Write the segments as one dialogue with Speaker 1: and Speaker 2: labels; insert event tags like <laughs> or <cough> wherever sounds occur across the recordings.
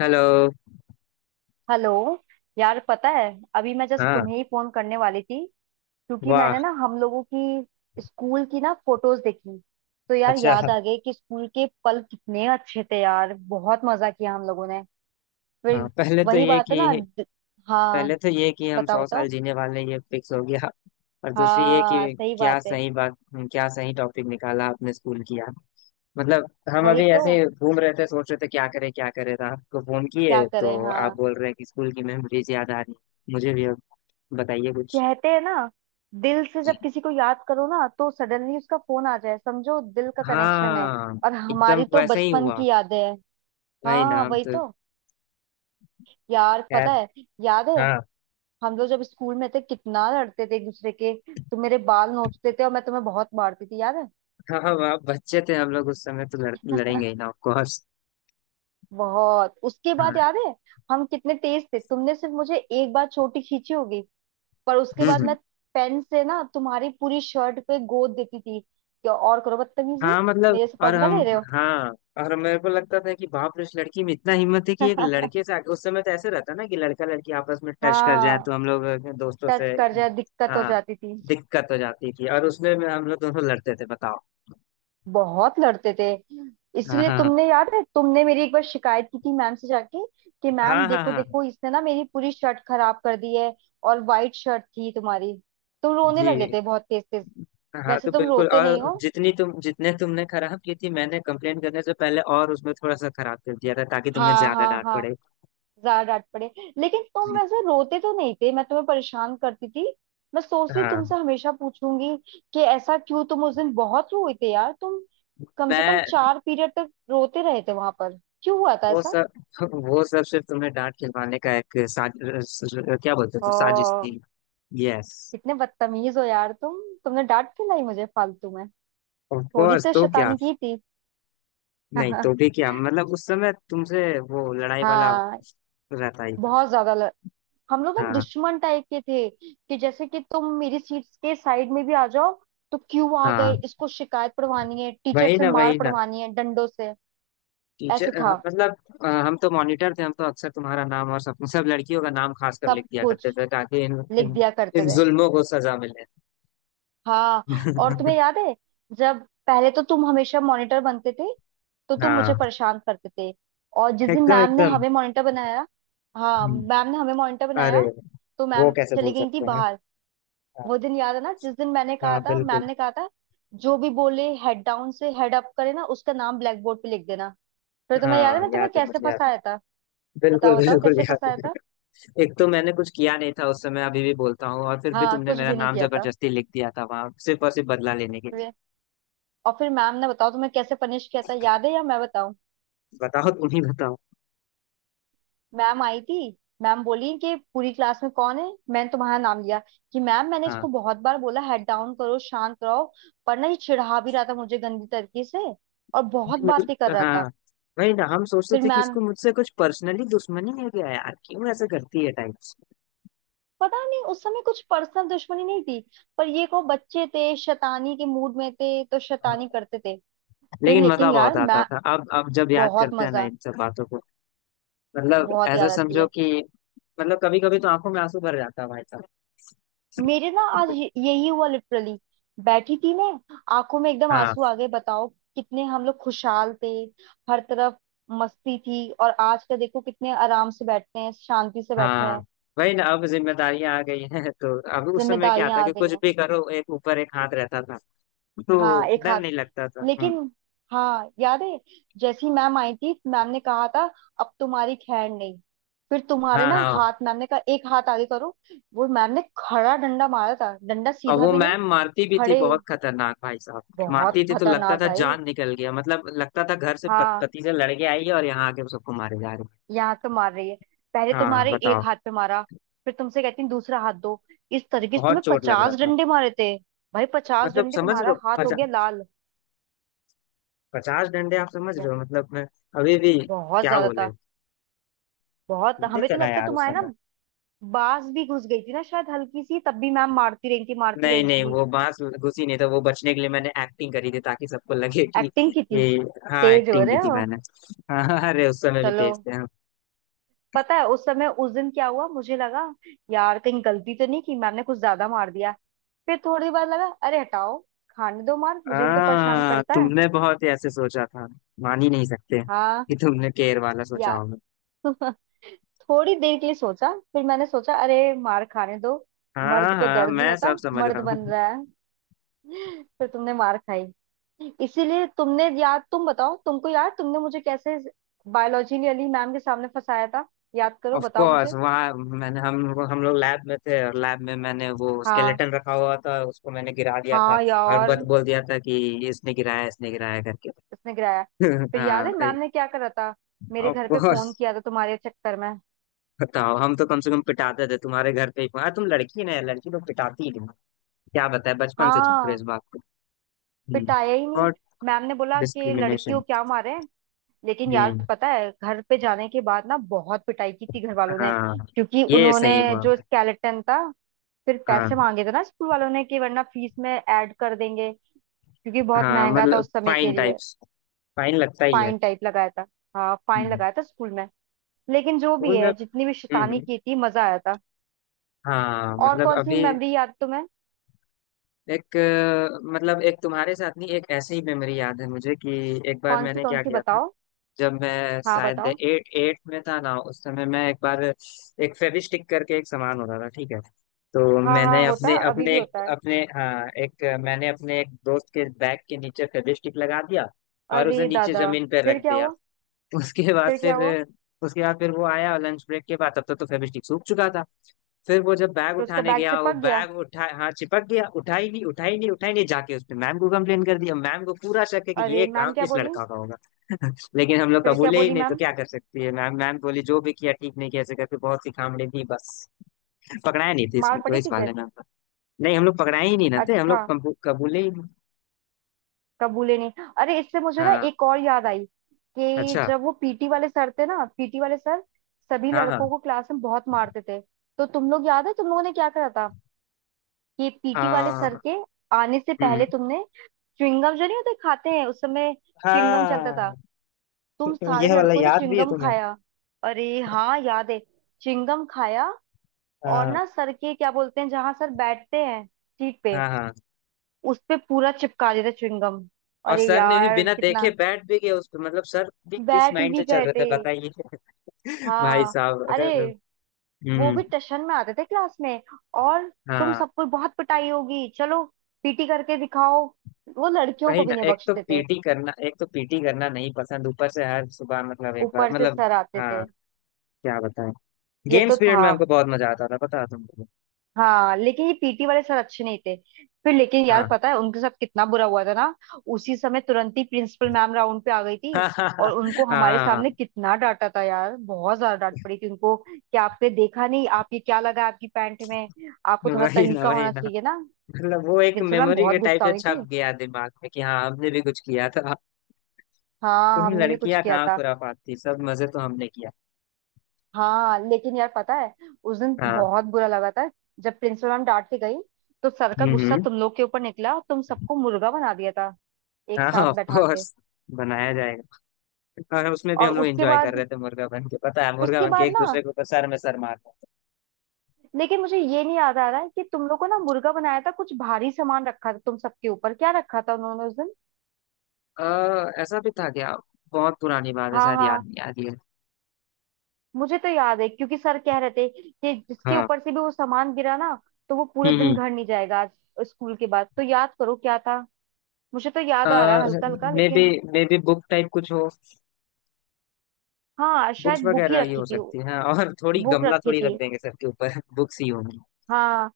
Speaker 1: Hello.
Speaker 2: Hello. यार पता है, अभी मैं जस्ट
Speaker 1: हाँ।
Speaker 2: तुम्हें ही फोन करने वाली थी, क्योंकि
Speaker 1: वाह।
Speaker 2: मैंने ना हम लोगों की स्कूल की ना फोटोज देखी। तो यार
Speaker 1: अच्छा।
Speaker 2: याद आ गए कि स्कूल के पल कितने अच्छे थे यार, बहुत मजा किया हम लोगों ने।
Speaker 1: हाँ।
Speaker 2: फिर
Speaker 1: पहले तो
Speaker 2: वही
Speaker 1: ये
Speaker 2: बात है ना
Speaker 1: कि पहले
Speaker 2: हाँ।
Speaker 1: तो ये कि हम
Speaker 2: बताओ
Speaker 1: 100 साल
Speaker 2: बताओ।
Speaker 1: जीने वाले हैं, ये फिक्स हो गया। और दूसरी ये
Speaker 2: हाँ
Speaker 1: कि।
Speaker 2: सही
Speaker 1: क्या
Speaker 2: बात है।
Speaker 1: सही बात। क्या सही टॉपिक निकाला आपने। स्कूल किया मतलब। हम
Speaker 2: वही
Speaker 1: अभी
Speaker 2: तो,
Speaker 1: ऐसे घूम रहे थे, सोच रहे थे क्या करें क्या करें, तो आपको फोन
Speaker 2: क्या
Speaker 1: किए
Speaker 2: करें
Speaker 1: तो। आप
Speaker 2: हाँ।
Speaker 1: बोल रहे हैं कि स्कूल की मेमोरीज याद आ रही है। मुझे भी अब बताइए कुछ।
Speaker 2: कहते हैं ना, दिल से जब किसी को याद करो ना तो सडनली उसका फोन आ जाए, समझो दिल का कनेक्शन है।
Speaker 1: हाँ,
Speaker 2: और
Speaker 1: एकदम
Speaker 2: हमारी तो
Speaker 1: वैसे ही
Speaker 2: बचपन
Speaker 1: हुआ।
Speaker 2: की यादें हैं।
Speaker 1: वही
Speaker 2: हाँ
Speaker 1: ना, हम
Speaker 2: वही
Speaker 1: तो।
Speaker 2: तो। यार
Speaker 1: खैर।
Speaker 2: पता है, याद है
Speaker 1: हाँ,
Speaker 2: हम लोग जब स्कूल में थे कितना लड़ते थे एक दूसरे के, तुम मेरे बाल नोचते थे और मैं तुम्हें बहुत मारती थी, याद है।
Speaker 1: हाँ। हम आप बच्चे थे, हम लोग उस समय तो लड़ेंगे ही ना, ऑफ कोर्स।
Speaker 2: <laughs> बहुत। उसके बाद याद है हम कितने तेज थे, तुमने सिर्फ मुझे एक बार चोटी खींची होगी, पर उसके
Speaker 1: हम्म,
Speaker 2: बाद मैं पेन से ना तुम्हारी पूरी शर्ट पे गोद देती थी। क्या और करो बदतमीजी,
Speaker 1: हाँ मतलब।
Speaker 2: मेरे से
Speaker 1: और
Speaker 2: पंगा
Speaker 1: हम।
Speaker 2: ले रहे हो।
Speaker 1: हाँ। और मेरे को लगता था कि बाप रे, उस लड़की में इतना हिम्मत है कि एक लड़के
Speaker 2: <laughs>
Speaker 1: से आके, उस समय तो ऐसे रहता ना कि लड़का लड़की आपस में टच कर जाए,
Speaker 2: हाँ,
Speaker 1: तो हम लोग अपने दोस्तों से।
Speaker 2: टच कर जाए दिक्कत हो
Speaker 1: हाँ।
Speaker 2: जाती थी।
Speaker 1: दिक्कत हो जाती थी, और उसमें में हम लोग दोनों लड़ते थे, बताओ।
Speaker 2: बहुत लड़ते थे।
Speaker 1: हाँ,
Speaker 2: इसीलिए
Speaker 1: हाँ,
Speaker 2: तुमने, याद है तुमने मेरी एक बार शिकायत की थी मैम से जाके, कि
Speaker 1: हाँ,
Speaker 2: मैम
Speaker 1: हाँ, हाँ,
Speaker 2: देखो
Speaker 1: हाँ।
Speaker 2: देखो इसने ना मेरी पूरी शर्ट खराब कर दी है। और वाइट शर्ट थी तुम्हारी, तुम रोने लगे
Speaker 1: जी।
Speaker 2: थे बहुत तेज तेज।
Speaker 1: हाँ
Speaker 2: वैसे
Speaker 1: तो
Speaker 2: तुम
Speaker 1: बिल्कुल।
Speaker 2: रोते नहीं
Speaker 1: और
Speaker 2: हो।
Speaker 1: जितनी तुम जितने तुमने खराब की थी मैंने कंप्लेन करने से पहले, और उसमें थोड़ा सा खराब कर दिया था ताकि तुम्हें
Speaker 2: हाँ
Speaker 1: ज्यादा
Speaker 2: हाँ
Speaker 1: डांट
Speaker 2: हाँ,
Speaker 1: पड़े।
Speaker 2: ज्यादा डांट पड़े। लेकिन तुम वैसे रोते तो नहीं थे, मैं तुम्हें परेशान करती थी। मैं सोचती
Speaker 1: हाँ।
Speaker 2: तुमसे हमेशा पूछूंगी कि ऐसा क्यों, तुम उस दिन बहुत रोए थे यार तुम, कम से कम
Speaker 1: मैं।
Speaker 2: चार पीरियड तक रोते रहे थे वहां पर। क्यों हुआ था
Speaker 1: वो
Speaker 2: ऐसा।
Speaker 1: सब वो सब सिर्फ तुम्हें डांट खिलवाने का एक साज। क्या बोलते
Speaker 2: ओ,
Speaker 1: हो, साजिश थी। यस।
Speaker 2: कितने बदतमीज हो यार तुम। तुमने डांट क्यों लाई मुझे फालतू में।
Speaker 1: ऑफ
Speaker 2: थोड़ी
Speaker 1: कोर्स,
Speaker 2: तो
Speaker 1: तो क्या।
Speaker 2: शैतानी की थी।
Speaker 1: नहीं तो भी
Speaker 2: <laughs>
Speaker 1: क्या मतलब, उस समय तुमसे वो लड़ाई वाला
Speaker 2: हाँ,
Speaker 1: रहता ही था।
Speaker 2: बहुत ज्यादा हम लोग ना
Speaker 1: हाँ,
Speaker 2: दुश्मन टाइप के थे, कि जैसे कि तुम मेरी सीट के साइड में भी आ जाओ तो क्यों आ गए,
Speaker 1: हाँ।
Speaker 2: इसको शिकायत पढ़वानी है टीचर
Speaker 1: वही
Speaker 2: से,
Speaker 1: ना,
Speaker 2: मार
Speaker 1: वही ना।
Speaker 2: पढ़वानी है डंडों से। ऐसे
Speaker 1: टीचर
Speaker 2: था।
Speaker 1: मतलब। हम तो मॉनिटर थे, हम तो अक्सर तुम्हारा नाम और सब सब लड़कियों का नाम खास कर
Speaker 2: सब
Speaker 1: लिख दिया
Speaker 2: कुछ
Speaker 1: करते थे, ताकि इन
Speaker 2: लिख
Speaker 1: इन
Speaker 2: दिया करते
Speaker 1: इन
Speaker 2: थे।
Speaker 1: जुल्मों को सजा मिले।
Speaker 2: हाँ और तुम्हें
Speaker 1: <laughs>
Speaker 2: याद है जब, पहले तो तुम हमेशा मॉनिटर बनते थे तो तुम मुझे
Speaker 1: हाँ,
Speaker 2: परेशान करते थे। और जिस दिन
Speaker 1: एकदम
Speaker 2: मैम ने
Speaker 1: एकदम।
Speaker 2: हमें मॉनिटर बनाया, हाँ
Speaker 1: हम्म,
Speaker 2: मैम ने हमें मॉनिटर
Speaker 1: अरे
Speaker 2: बनाया, तो
Speaker 1: वो
Speaker 2: मैम
Speaker 1: कैसे
Speaker 2: चली
Speaker 1: भूल
Speaker 2: गई थी
Speaker 1: सकते हैं।
Speaker 2: बाहर।
Speaker 1: हाँ।
Speaker 2: वो दिन याद है ना, जिस दिन मैंने कहा
Speaker 1: हाँ,
Speaker 2: था,
Speaker 1: बिल्कुल।
Speaker 2: मैम ने कहा था, जो भी बोले हेड डाउन से हेड अप करे ना उसका नाम ब्लैक बोर्ड पे लिख देना। फिर तुम्हें याद है
Speaker 1: हाँ,
Speaker 2: मैं
Speaker 1: याद
Speaker 2: तुम्हें
Speaker 1: है,
Speaker 2: कैसे
Speaker 1: मुझे याद है,
Speaker 2: फंसाया था।
Speaker 1: बिल्कुल
Speaker 2: बताओ बताओ
Speaker 1: बिल्कुल
Speaker 2: कैसे
Speaker 1: याद
Speaker 2: फंसाया था।
Speaker 1: है। <laughs> एक तो मैंने कुछ किया नहीं था उस समय, अभी भी बोलता हूँ, और फिर भी
Speaker 2: हाँ,
Speaker 1: तुमने
Speaker 2: कुछ
Speaker 1: मेरा
Speaker 2: भी नहीं
Speaker 1: नाम
Speaker 2: किया था।
Speaker 1: जबरदस्ती लिख दिया था वहां, सिर्फ और सिर्फ बदला लेने के लिए।
Speaker 2: वे- और फिर मैम ने, बताओ तुम्हें कैसे पनिश किया था, याद है या मैं बताऊं।
Speaker 1: बताओ, तुम ही बताओ।
Speaker 2: मैम आई थी, मैम बोली कि पूरी क्लास में कौन है। मैंने तुम्हारा नाम लिया कि मैम मैंने
Speaker 1: हाँ।
Speaker 2: इसको बहुत बार बोला हेड डाउन करो शांत रहो, पर ना ये चिढ़ा भी रहा था मुझे गंदी तरीके से और बहुत
Speaker 1: नहीं,
Speaker 2: बातें कर
Speaker 1: मतलब
Speaker 2: रहा
Speaker 1: हाँ।
Speaker 2: था।
Speaker 1: वही ना, हम सोचते
Speaker 2: फिर
Speaker 1: थे कि
Speaker 2: मैम,
Speaker 1: इसको मुझसे कुछ पर्सनली दुश्मनी है क्या यार, क्यों ऐसा करती है टाइप से।
Speaker 2: पता नहीं उस समय कुछ पर्सनल दुश्मनी नहीं थी, पर ये को बच्चे थे, शैतानी के मूड में थे तो
Speaker 1: हाँ,
Speaker 2: शैतानी करते थे। फिर
Speaker 1: लेकिन मजा
Speaker 2: लेकिन यार
Speaker 1: बहुत आता
Speaker 2: मैं,
Speaker 1: था, अब जब याद
Speaker 2: बहुत
Speaker 1: करते हैं ना
Speaker 2: मजा,
Speaker 1: इन सब बातों को। मतलब
Speaker 2: बहुत
Speaker 1: ऐसा
Speaker 2: याद आती
Speaker 1: समझो
Speaker 2: है।
Speaker 1: कि, मतलब कभी कभी तो आंखों में आंसू भर जाता है भाई साहब।
Speaker 2: मेरे ना आज यही हुआ लिटरली, बैठी थी मैं, आंखों में एकदम
Speaker 1: हाँ,
Speaker 2: आंसू आ गए, बताओ। कितने हम लोग खुशहाल थे, हर तरफ मस्ती थी। और आज का देखो, कितने आराम से बैठते हैं, शांति से बैठे
Speaker 1: हाँ।
Speaker 2: हैं।
Speaker 1: वही ना, अब जिम्मेदारियां आ गई हैं, तो अब, उस समय क्या
Speaker 2: जिम्मेदारियां
Speaker 1: था
Speaker 2: आ
Speaker 1: कि
Speaker 2: गई
Speaker 1: कुछ
Speaker 2: हैं।
Speaker 1: भी करो एक ऊपर एक हाथ रहता था। तो
Speaker 2: हाँ, एक
Speaker 1: डर
Speaker 2: हाथ,
Speaker 1: नहीं लगता था।
Speaker 2: लेकिन। हाँ याद है, जैसी मैम आई थी, मैम ने कहा था अब तुम्हारी खैर नहीं। फिर तुम्हारे
Speaker 1: हाँ,
Speaker 2: ना
Speaker 1: हाँ।
Speaker 2: हाथ, मैम ने कहा एक हाथ आगे करो। वो मैम ने खड़ा डंडा मारा था, डंडा
Speaker 1: और
Speaker 2: सीधा
Speaker 1: वो
Speaker 2: भी नहीं,
Speaker 1: मैम मारती भी थी,
Speaker 2: खड़े।
Speaker 1: बहुत खतरनाक भाई साहब।
Speaker 2: बहुत
Speaker 1: मारती थी तो लगता
Speaker 2: खतरनाक
Speaker 1: था
Speaker 2: भाई।
Speaker 1: जान निकल गया, मतलब लगता था घर से
Speaker 2: हाँ,
Speaker 1: पति से लड़ के आई है और यहाँ आके सबको मारे जा रही
Speaker 2: यहाँ पे मार रही है। पहले
Speaker 1: है। हाँ,
Speaker 2: तुम्हारे
Speaker 1: बताओ।
Speaker 2: एक हाथ पे मारा, फिर तुमसे कहती है दूसरा हाथ दो। इस तरीके से
Speaker 1: बहुत
Speaker 2: तुम्हें
Speaker 1: चोट लग रहा
Speaker 2: पचास
Speaker 1: था।
Speaker 2: डंडे मारे थे। भाई पचास
Speaker 1: मतलब
Speaker 2: डंडे,
Speaker 1: समझ रहे
Speaker 2: तुम्हारा
Speaker 1: हो,
Speaker 2: हाथ हो गया लाल।
Speaker 1: 50 डंडे आप समझ रहे
Speaker 2: ब-
Speaker 1: हो मतलब, मैं। अभी भी,
Speaker 2: बहुत
Speaker 1: क्या
Speaker 2: ज्यादा
Speaker 1: बोले।
Speaker 2: था। बहुत,
Speaker 1: मुझे
Speaker 2: हमें तो
Speaker 1: चला
Speaker 2: लगता है
Speaker 1: यार उस
Speaker 2: तुम्हारे ना
Speaker 1: समय।
Speaker 2: बाज भी घुस गई थी ना शायद हल्की सी, तब भी मैम मारती रही थी, मारती
Speaker 1: नहीं,
Speaker 2: रही
Speaker 1: नहीं,
Speaker 2: थी।
Speaker 1: वो बांस घुसी नहीं था, वो बचने के लिए मैंने एक्टिंग करी थी ताकि सबको लगे कि
Speaker 2: एक्टिंग की थी।
Speaker 1: ये। हाँ,
Speaker 2: तेज हो
Speaker 1: एक्टिंग
Speaker 2: रहे
Speaker 1: की थी
Speaker 2: हो।
Speaker 1: मैंने। <laughs> हाँ, अरे उस समय भी
Speaker 2: चलो,
Speaker 1: तेज थे हम।
Speaker 2: पता है उस समय, उस दिन क्या हुआ, मुझे लगा यार कहीं गलती तो नहीं की, मैम ने कुछ ज्यादा मार दिया। फिर थोड़ी बार लगा, अरे हटाओ, खाने दो मार, मुझे भी तो परेशान
Speaker 1: हाँ,
Speaker 2: करता है।
Speaker 1: तुमने बहुत ही ऐसे सोचा था, मान ही नहीं सकते
Speaker 2: हाँ
Speaker 1: कि तुमने केयर वाला सोचा
Speaker 2: या।
Speaker 1: होगा।
Speaker 2: <laughs> थोड़ी देर के लिए सोचा, फिर मैंने सोचा अरे मार खाने दो,
Speaker 1: हाँ,
Speaker 2: मर्द को
Speaker 1: हाँ,
Speaker 2: दर्द नहीं
Speaker 1: मैं
Speaker 2: होता,
Speaker 1: सब समझ
Speaker 2: मर्द
Speaker 1: रहा
Speaker 2: बन
Speaker 1: हूँ।
Speaker 2: रहा है। <laughs> फिर तुमने मार खाई। इसीलिए तुमने याद, तुम बताओ, तुमको याद तुमने मुझे कैसे बायोलॉजी अली मैम के सामने फंसाया था, याद करो
Speaker 1: ऑफ
Speaker 2: बताओ
Speaker 1: कोर्स,
Speaker 2: मुझे।
Speaker 1: वहाँ मैंने, हम लोग लैब में थे, और लैब में मैंने वो
Speaker 2: हाँ
Speaker 1: स्केलेटन रखा हुआ था, उसको मैंने गिरा दिया था।
Speaker 2: हाँ
Speaker 1: और
Speaker 2: यार,
Speaker 1: बत बोल दिया था कि इसने गिराया, इसने गिराया करके।
Speaker 2: उसने गिराया।
Speaker 1: <laughs>
Speaker 2: फिर याद
Speaker 1: हाँ,
Speaker 2: है मैम ने क्या करा था, मेरे
Speaker 1: ऑफ
Speaker 2: घर पे
Speaker 1: कोर्स।
Speaker 2: फोन किया था तुम्हारे चक्कर में।
Speaker 1: बताओ, हम तो कम से कम पिटाते थे तुम्हारे घर पे ही, अरे तुम लड़की, ना लड़की तो पिटाती ही नहीं। क्या बताए, बचपन से चुप रहे इस
Speaker 2: हाँ,
Speaker 1: बात को। हम्म,
Speaker 2: पिटाया ही नहीं,
Speaker 1: और।
Speaker 2: मैम ने बोला कि लड़कियों
Speaker 1: डिस्क्रिमिनेशन।
Speaker 2: क्या मारे। लेकिन यार
Speaker 1: हम्म,
Speaker 2: पता है घर पे जाने के बाद ना बहुत पिटाई की थी घर वालों ने,
Speaker 1: हाँ,
Speaker 2: क्योंकि
Speaker 1: ये
Speaker 2: उन्होंने
Speaker 1: सही हुआ
Speaker 2: जो
Speaker 1: भाई।
Speaker 2: स्केलेटन था, फिर पैसे
Speaker 1: हाँ,
Speaker 2: मांगे थे ना स्कूल वालों ने, कि वरना फीस में ऐड कर देंगे, क्योंकि बहुत
Speaker 1: हाँ
Speaker 2: महंगा था
Speaker 1: मतलब
Speaker 2: उस समय के
Speaker 1: फाइन
Speaker 2: लिए।
Speaker 1: टाइप्स, फाइन लगता ही है।
Speaker 2: फाइन टाइप लगाया था, हाँ फाइन
Speaker 1: हम्म।
Speaker 2: लगाया था स्कूल में। लेकिन जो भी
Speaker 1: स्कूल में।
Speaker 2: है, जितनी भी
Speaker 1: हम्म,
Speaker 2: शैतानी की थी, मजा आया था।
Speaker 1: हाँ
Speaker 2: और
Speaker 1: मतलब
Speaker 2: कौन सी
Speaker 1: अभी।
Speaker 2: मेमोरी याद तुम्हें।
Speaker 1: एक, मतलब एक तुम्हारे साथ नहीं, एक ऐसी ही मेमोरी याद है मुझे कि, एक बार मैंने
Speaker 2: कौन
Speaker 1: क्या
Speaker 2: सी
Speaker 1: किया था।
Speaker 2: बताओ।
Speaker 1: जब मैं
Speaker 2: हाँ
Speaker 1: शायद
Speaker 2: बताओ।
Speaker 1: एट एट में था ना, उस समय मैं एक बार, एक फेविस्टिक करके, एक सामान होता था ठीक है। तो
Speaker 2: हाँ हाँ
Speaker 1: मैंने
Speaker 2: होता
Speaker 1: अपने
Speaker 2: है, अभी भी
Speaker 1: अपने एक
Speaker 2: होता है।
Speaker 1: अपने, हाँ, एक मैंने अपने एक दोस्त के बैग के नीचे फेविस्टिक लगा दिया, और उसे
Speaker 2: अरे
Speaker 1: नीचे
Speaker 2: दादा,
Speaker 1: जमीन पर
Speaker 2: फिर
Speaker 1: रख
Speaker 2: क्या
Speaker 1: दिया।
Speaker 2: हुआ।
Speaker 1: उसके बाद
Speaker 2: फिर क्या
Speaker 1: फिर
Speaker 2: हुआ।
Speaker 1: उसके बाद फिर वो आया लंच ब्रेक के बाद, तब तक तो फेविस्टिक सूख चुका था। फिर वो जब बैग
Speaker 2: फिर उसका
Speaker 1: उठाने
Speaker 2: बैग
Speaker 1: गया, वो
Speaker 2: चिपक गया।
Speaker 1: बैग उठा, हाँ, चिपक गया, उठा ही नहीं, उठा ही नहीं, उठा ही नहीं, जाके उसने मैम को कंप्लेन कर दिया। मैम को पूरा शक है कि
Speaker 2: अरे
Speaker 1: ये
Speaker 2: मैम
Speaker 1: काम
Speaker 2: क्या
Speaker 1: इस
Speaker 2: बोली।
Speaker 1: लड़का का होगा। लेकिन हम लोग
Speaker 2: फिर क्या
Speaker 1: कबूले ही
Speaker 2: बोली
Speaker 1: नहीं, तो
Speaker 2: मैम।
Speaker 1: क्या कर सकती है मैम। मैम बोली जो भी किया ठीक नहीं किया, ऐसे करके बहुत सी खामड़ी दी बस। पकड़ाया नहीं थे
Speaker 2: मार
Speaker 1: इसमें, तो
Speaker 2: पड़ी
Speaker 1: इस
Speaker 2: थी फिर।
Speaker 1: वाले में हमको। नहीं, हम लोग पकड़ाए ही नहीं ना थे, हम
Speaker 2: अच्छा,
Speaker 1: लोग कबूले ही नहीं।
Speaker 2: कबूले नहीं। अरे इससे मुझे ना
Speaker 1: हाँ।
Speaker 2: एक और याद आई, कि
Speaker 1: अच्छा।
Speaker 2: जब वो पीटी वाले सर थे ना, पीटी वाले सर सभी
Speaker 1: हाँ, हाँ,
Speaker 2: लड़कों को क्लास में बहुत मारते थे। तो तुम लोग याद है तुम लोगों ने क्या करा था, कि पीटी वाले सर
Speaker 1: हाँ।
Speaker 2: के आने से पहले
Speaker 1: हम्म।
Speaker 2: तुमने च्युइंगम, जो नहीं होते खाते हैं उस समय, च्युइंगम चलता था,
Speaker 1: हाँ, तो-
Speaker 2: तुम
Speaker 1: तो
Speaker 2: सारे
Speaker 1: यह वाला
Speaker 2: लड़कों ने
Speaker 1: याद भी है
Speaker 2: च्युइंगम
Speaker 1: तुम्हें।
Speaker 2: खाया। अरे हाँ याद है, च्युइंगम खाया। और
Speaker 1: हाँ,
Speaker 2: ना सर के क्या बोलते हैं, जहां सर बैठते हैं, सीट पे,
Speaker 1: हाँ, हाँ।
Speaker 2: उस पे पूरा चिपका देता च्युइंगम।
Speaker 1: और
Speaker 2: अरे
Speaker 1: सर ने भी
Speaker 2: यार
Speaker 1: बिना देखे
Speaker 2: कितना,
Speaker 1: बैठ भी गए उस पे, मतलब सर भी किस
Speaker 2: बैठ ही
Speaker 1: माइंड
Speaker 2: भी
Speaker 1: से चल
Speaker 2: गए
Speaker 1: रहे थे
Speaker 2: थे।
Speaker 1: बताइए। <laughs> भाई
Speaker 2: हाँ,
Speaker 1: साहब, अगर।
Speaker 2: अरे वो भी
Speaker 1: हम्म।
Speaker 2: टशन में आते थे क्लास में और तुम
Speaker 1: हाँ,
Speaker 2: सबको बहुत पिटाई होगी, चलो पीटी करके दिखाओ। वो लड़कियों को
Speaker 1: वही
Speaker 2: भी
Speaker 1: ना,
Speaker 2: नहीं
Speaker 1: एक तो
Speaker 2: बख्शते थे।
Speaker 1: पीटी करना एक तो पीटी करना नहीं पसंद, ऊपर से हर सुबह, मतलब एक बार
Speaker 2: ऊपर से
Speaker 1: मतलब।
Speaker 2: सर आते
Speaker 1: हाँ,
Speaker 2: थे।
Speaker 1: क्या बताएं।
Speaker 2: ये तो
Speaker 1: गेम्स पीरियड
Speaker 2: था।
Speaker 1: में हमको बहुत मजा आता था, पता है तुमको।
Speaker 2: हाँ लेकिन ये पीटी वाले सर अच्छे नहीं थे। फिर लेकिन यार
Speaker 1: हाँ।
Speaker 2: पता है उनके साथ कितना बुरा हुआ था ना, उसी समय तुरंत ही प्रिंसिपल मैम राउंड पे आ गई थी, और उनको
Speaker 1: <laughs>
Speaker 2: हमारे
Speaker 1: हाँ,
Speaker 2: सामने कितना डांटा था यार, बहुत ज्यादा डांट पड़ी थी उनको, कि आपने देखा नहीं आप, ये क्या लगा आपकी पैंट में, आपको थोड़ा
Speaker 1: वही ना,
Speaker 2: तरीका
Speaker 1: वही
Speaker 2: होना
Speaker 1: ना।
Speaker 2: चाहिए ना।
Speaker 1: मतलब वो एक
Speaker 2: प्रिंसिपल मैम
Speaker 1: मेमोरी
Speaker 2: बहुत
Speaker 1: के टाइप
Speaker 2: गुस्सा
Speaker 1: से
Speaker 2: हुई
Speaker 1: छप
Speaker 2: थी।
Speaker 1: गया दिमाग में कि हाँ, हमने भी कुछ किया था।
Speaker 2: हाँ
Speaker 1: तुम
Speaker 2: हमने भी कुछ
Speaker 1: लड़कियां
Speaker 2: किया
Speaker 1: कहाँ
Speaker 2: था।
Speaker 1: खुराफात थी, सब मजे तो हमने किया।
Speaker 2: हाँ लेकिन यार पता है उस दिन
Speaker 1: हाँ।
Speaker 2: बहुत बुरा लगा था, जब प्रिंसिपल मैम डांट के गई तो सर का
Speaker 1: हम्म,
Speaker 2: गुस्सा तुम लोग के ऊपर निकला, तुम सबको मुर्गा बना दिया था एक
Speaker 1: हाँ,
Speaker 2: साथ
Speaker 1: ऑफ
Speaker 2: बैठा के।
Speaker 1: कोर्स। बनाया जाएगा। और उसमें भी
Speaker 2: और
Speaker 1: हम लोग
Speaker 2: उसके
Speaker 1: एंजॉय कर
Speaker 2: बाद,
Speaker 1: रहे थे मुर्गा बन के, पता है मुर्गा
Speaker 2: उसके
Speaker 1: बन के
Speaker 2: बाद
Speaker 1: एक
Speaker 2: ना,
Speaker 1: दूसरे के ऊपर सर में सर मार।
Speaker 2: लेकिन मुझे ये नहीं याद आ रहा है कि तुम लोग को ना मुर्गा बनाया था, कुछ भारी सामान रखा था तुम सबके ऊपर, क्या रखा था उन्होंने उस दिन।
Speaker 1: ऐसा भी था क्या। बहुत पुरानी बात है,
Speaker 2: हाँ
Speaker 1: शायद
Speaker 2: हाँ,
Speaker 1: याद नहीं आ रही है।
Speaker 2: मुझे तो याद है क्योंकि सर कह रहे थे कि जिसके
Speaker 1: हाँ।
Speaker 2: ऊपर से भी वो सामान गिरा ना, तो वो पूरे दिन
Speaker 1: हम्म,
Speaker 2: घर नहीं जाएगा आज, स्कूल के बाद तो, याद करो क्या था। मुझे तो याद आ रहा है हल्का हल्का,
Speaker 1: हम्म, मे बी
Speaker 2: लेकिन
Speaker 1: मे बी बुक टाइप कुछ हो।
Speaker 2: हाँ
Speaker 1: बुक्स
Speaker 2: शायद बुक ही
Speaker 1: वगैरह ही
Speaker 2: रखी
Speaker 1: हो
Speaker 2: थी।
Speaker 1: सकती है, और थोड़ी
Speaker 2: बुक
Speaker 1: गमला
Speaker 2: रखी
Speaker 1: थोड़ी रख
Speaker 2: थी
Speaker 1: देंगे सर के ऊपर, बुक्स ही होंगी।
Speaker 2: हाँ।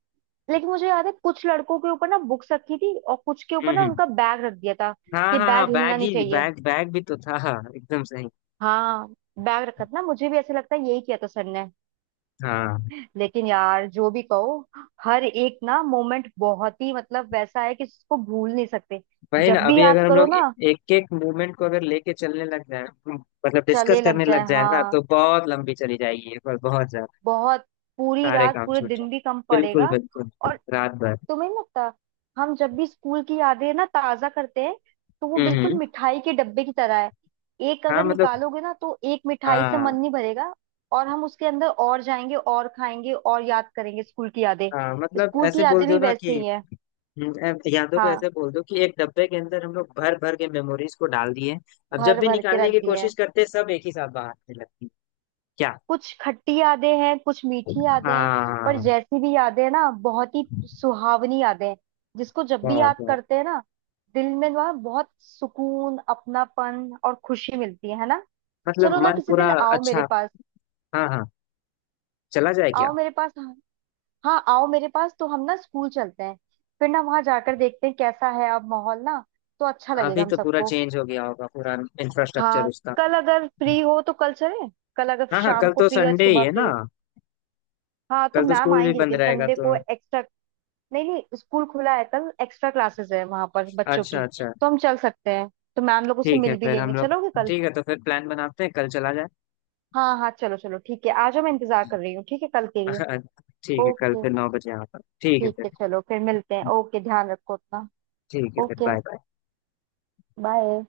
Speaker 2: लेकिन मुझे याद है कुछ लड़कों के ऊपर ना बुक्स रखी थी और कुछ के
Speaker 1: हम्म,
Speaker 2: ऊपर ना उनका बैग रख दिया था,
Speaker 1: हाँ,
Speaker 2: कि
Speaker 1: हाँ, हाँ,
Speaker 2: बैग हिलना
Speaker 1: बैग
Speaker 2: नहीं
Speaker 1: ही
Speaker 2: चाहिए।
Speaker 1: बैग, बैग भी तो था हाँ, एकदम सही।
Speaker 2: हाँ बैग रखा था ना, मुझे भी ऐसे लगता है यही किया था सर ने।
Speaker 1: हाँ,
Speaker 2: लेकिन यार जो भी कहो, हर एक ना मोमेंट बहुत ही मतलब वैसा है कि इसको भूल नहीं सकते।
Speaker 1: वही ना।
Speaker 2: जब भी
Speaker 1: अभी
Speaker 2: याद
Speaker 1: अगर हम
Speaker 2: करो
Speaker 1: लोग
Speaker 2: ना,
Speaker 1: एक एक मूवमेंट को अगर लेके चलने लग जाए, मतलब
Speaker 2: चले
Speaker 1: डिस्कस
Speaker 2: लग
Speaker 1: करने
Speaker 2: जाए
Speaker 1: लग जाए ना, तो
Speaker 2: हाँ,
Speaker 1: बहुत लंबी चली जाएगी ये, पर बहुत ज्यादा।
Speaker 2: बहुत, पूरी
Speaker 1: सारे
Speaker 2: रात
Speaker 1: काम
Speaker 2: पूरे
Speaker 1: छूट
Speaker 2: दिन भी कम
Speaker 1: जाए, बिल्कुल
Speaker 2: पड़ेगा।
Speaker 1: बिल्कुल।
Speaker 2: और
Speaker 1: रात भर।
Speaker 2: तुम्हें नहीं लगता, हम जब भी स्कूल की यादें ना ताजा करते हैं, तो वो
Speaker 1: हम्म,
Speaker 2: बिल्कुल
Speaker 1: हम्म।
Speaker 2: मिठाई के डब्बे की तरह है। एक
Speaker 1: हाँ
Speaker 2: अगर
Speaker 1: मतलब।
Speaker 2: निकालोगे ना तो एक मिठाई से मन
Speaker 1: हाँ,
Speaker 2: नहीं भरेगा, और हम उसके अंदर और जाएंगे और खाएंगे और याद करेंगे स्कूल की यादें।
Speaker 1: हाँ, मतलब
Speaker 2: स्कूल की
Speaker 1: ऐसे बोल
Speaker 2: यादें
Speaker 1: दो
Speaker 2: भी
Speaker 1: ना कि।
Speaker 2: वैसे ही है।
Speaker 1: यादों को
Speaker 2: हाँ,
Speaker 1: ऐसे बोल दो कि, एक डब्बे के अंदर हम लोग भर भर के मेमोरीज को डाल दिए। अब जब
Speaker 2: भर
Speaker 1: भी
Speaker 2: भर के
Speaker 1: निकालने
Speaker 2: रख
Speaker 1: की
Speaker 2: दिए है।
Speaker 1: कोशिश करते, सब एक ही साथ बाहर आने लगती। क्या।
Speaker 2: कुछ खट्टी यादें हैं, कुछ मीठी यादें हैं, पर
Speaker 1: हाँ।
Speaker 2: जैसी भी यादें हैं ना, बहुत ही सुहावनी यादें हैं, जिसको जब भी
Speaker 1: बहुत,
Speaker 2: याद
Speaker 1: बहुत।
Speaker 2: करते हैं ना, दिल में ना बहुत सुकून, अपनापन और खुशी मिलती है ना।
Speaker 1: मतलब
Speaker 2: चलो ना
Speaker 1: मन
Speaker 2: किसी
Speaker 1: पूरा
Speaker 2: दिन आओ मेरे
Speaker 1: अच्छा।
Speaker 2: पास।
Speaker 1: हाँ, हाँ, चला जाए क्या।
Speaker 2: आओ मेरे पास। हाँ आओ मेरे पास तो हम ना स्कूल चलते हैं, फिर ना वहां जाकर देखते हैं कैसा है अब माहौल ना, तो अच्छा लगेगा
Speaker 1: अभी
Speaker 2: हम
Speaker 1: तो पूरा
Speaker 2: सबको।
Speaker 1: चेंज हो गया होगा, पूरा इंफ्रास्ट्रक्चर
Speaker 2: हाँ,
Speaker 1: उसका।
Speaker 2: कल अगर फ्री हो तो कल चले, कल अगर
Speaker 1: हाँ, हाँ,
Speaker 2: शाम
Speaker 1: कल
Speaker 2: को
Speaker 1: तो
Speaker 2: फ्री हो या
Speaker 1: संडे ही
Speaker 2: सुबह
Speaker 1: है ना।
Speaker 2: फ्री हो। हाँ तो
Speaker 1: कल तो
Speaker 2: मैम
Speaker 1: स्कूल भी
Speaker 2: आएंगी
Speaker 1: बंद
Speaker 2: लेकिन
Speaker 1: रहेगा
Speaker 2: संडे
Speaker 1: तो।
Speaker 2: को एक्स्ट्रा। नहीं नहीं स्कूल खुला है, कल एक्स्ट्रा क्लासेस है वहां पर बच्चों
Speaker 1: अच्छा,
Speaker 2: की,
Speaker 1: अच्छा।
Speaker 2: तो हम चल सकते हैं, तो मैम लोग उससे
Speaker 1: ठीक है
Speaker 2: मिल भी
Speaker 1: फिर
Speaker 2: लेंगे,
Speaker 1: हम लोग।
Speaker 2: चलोगे कल।
Speaker 1: ठीक है, तो फिर प्लान बनाते हैं, कल चला जाए।
Speaker 2: हाँ हाँ चलो चलो, ठीक है आ जाओ, मैं इंतजार कर रही हूँ, ठीक है कल के लिए।
Speaker 1: <laughs> हाँ, ठीक है, कल
Speaker 2: ओके,
Speaker 1: फिर 9 बजे यहाँ पर, ठीक है
Speaker 2: ठीक
Speaker 1: फिर।
Speaker 2: है चलो फिर मिलते हैं, ओके ध्यान रखो अपना।
Speaker 1: ठीक है फिर
Speaker 2: ओके,
Speaker 1: बाय।
Speaker 2: बाय।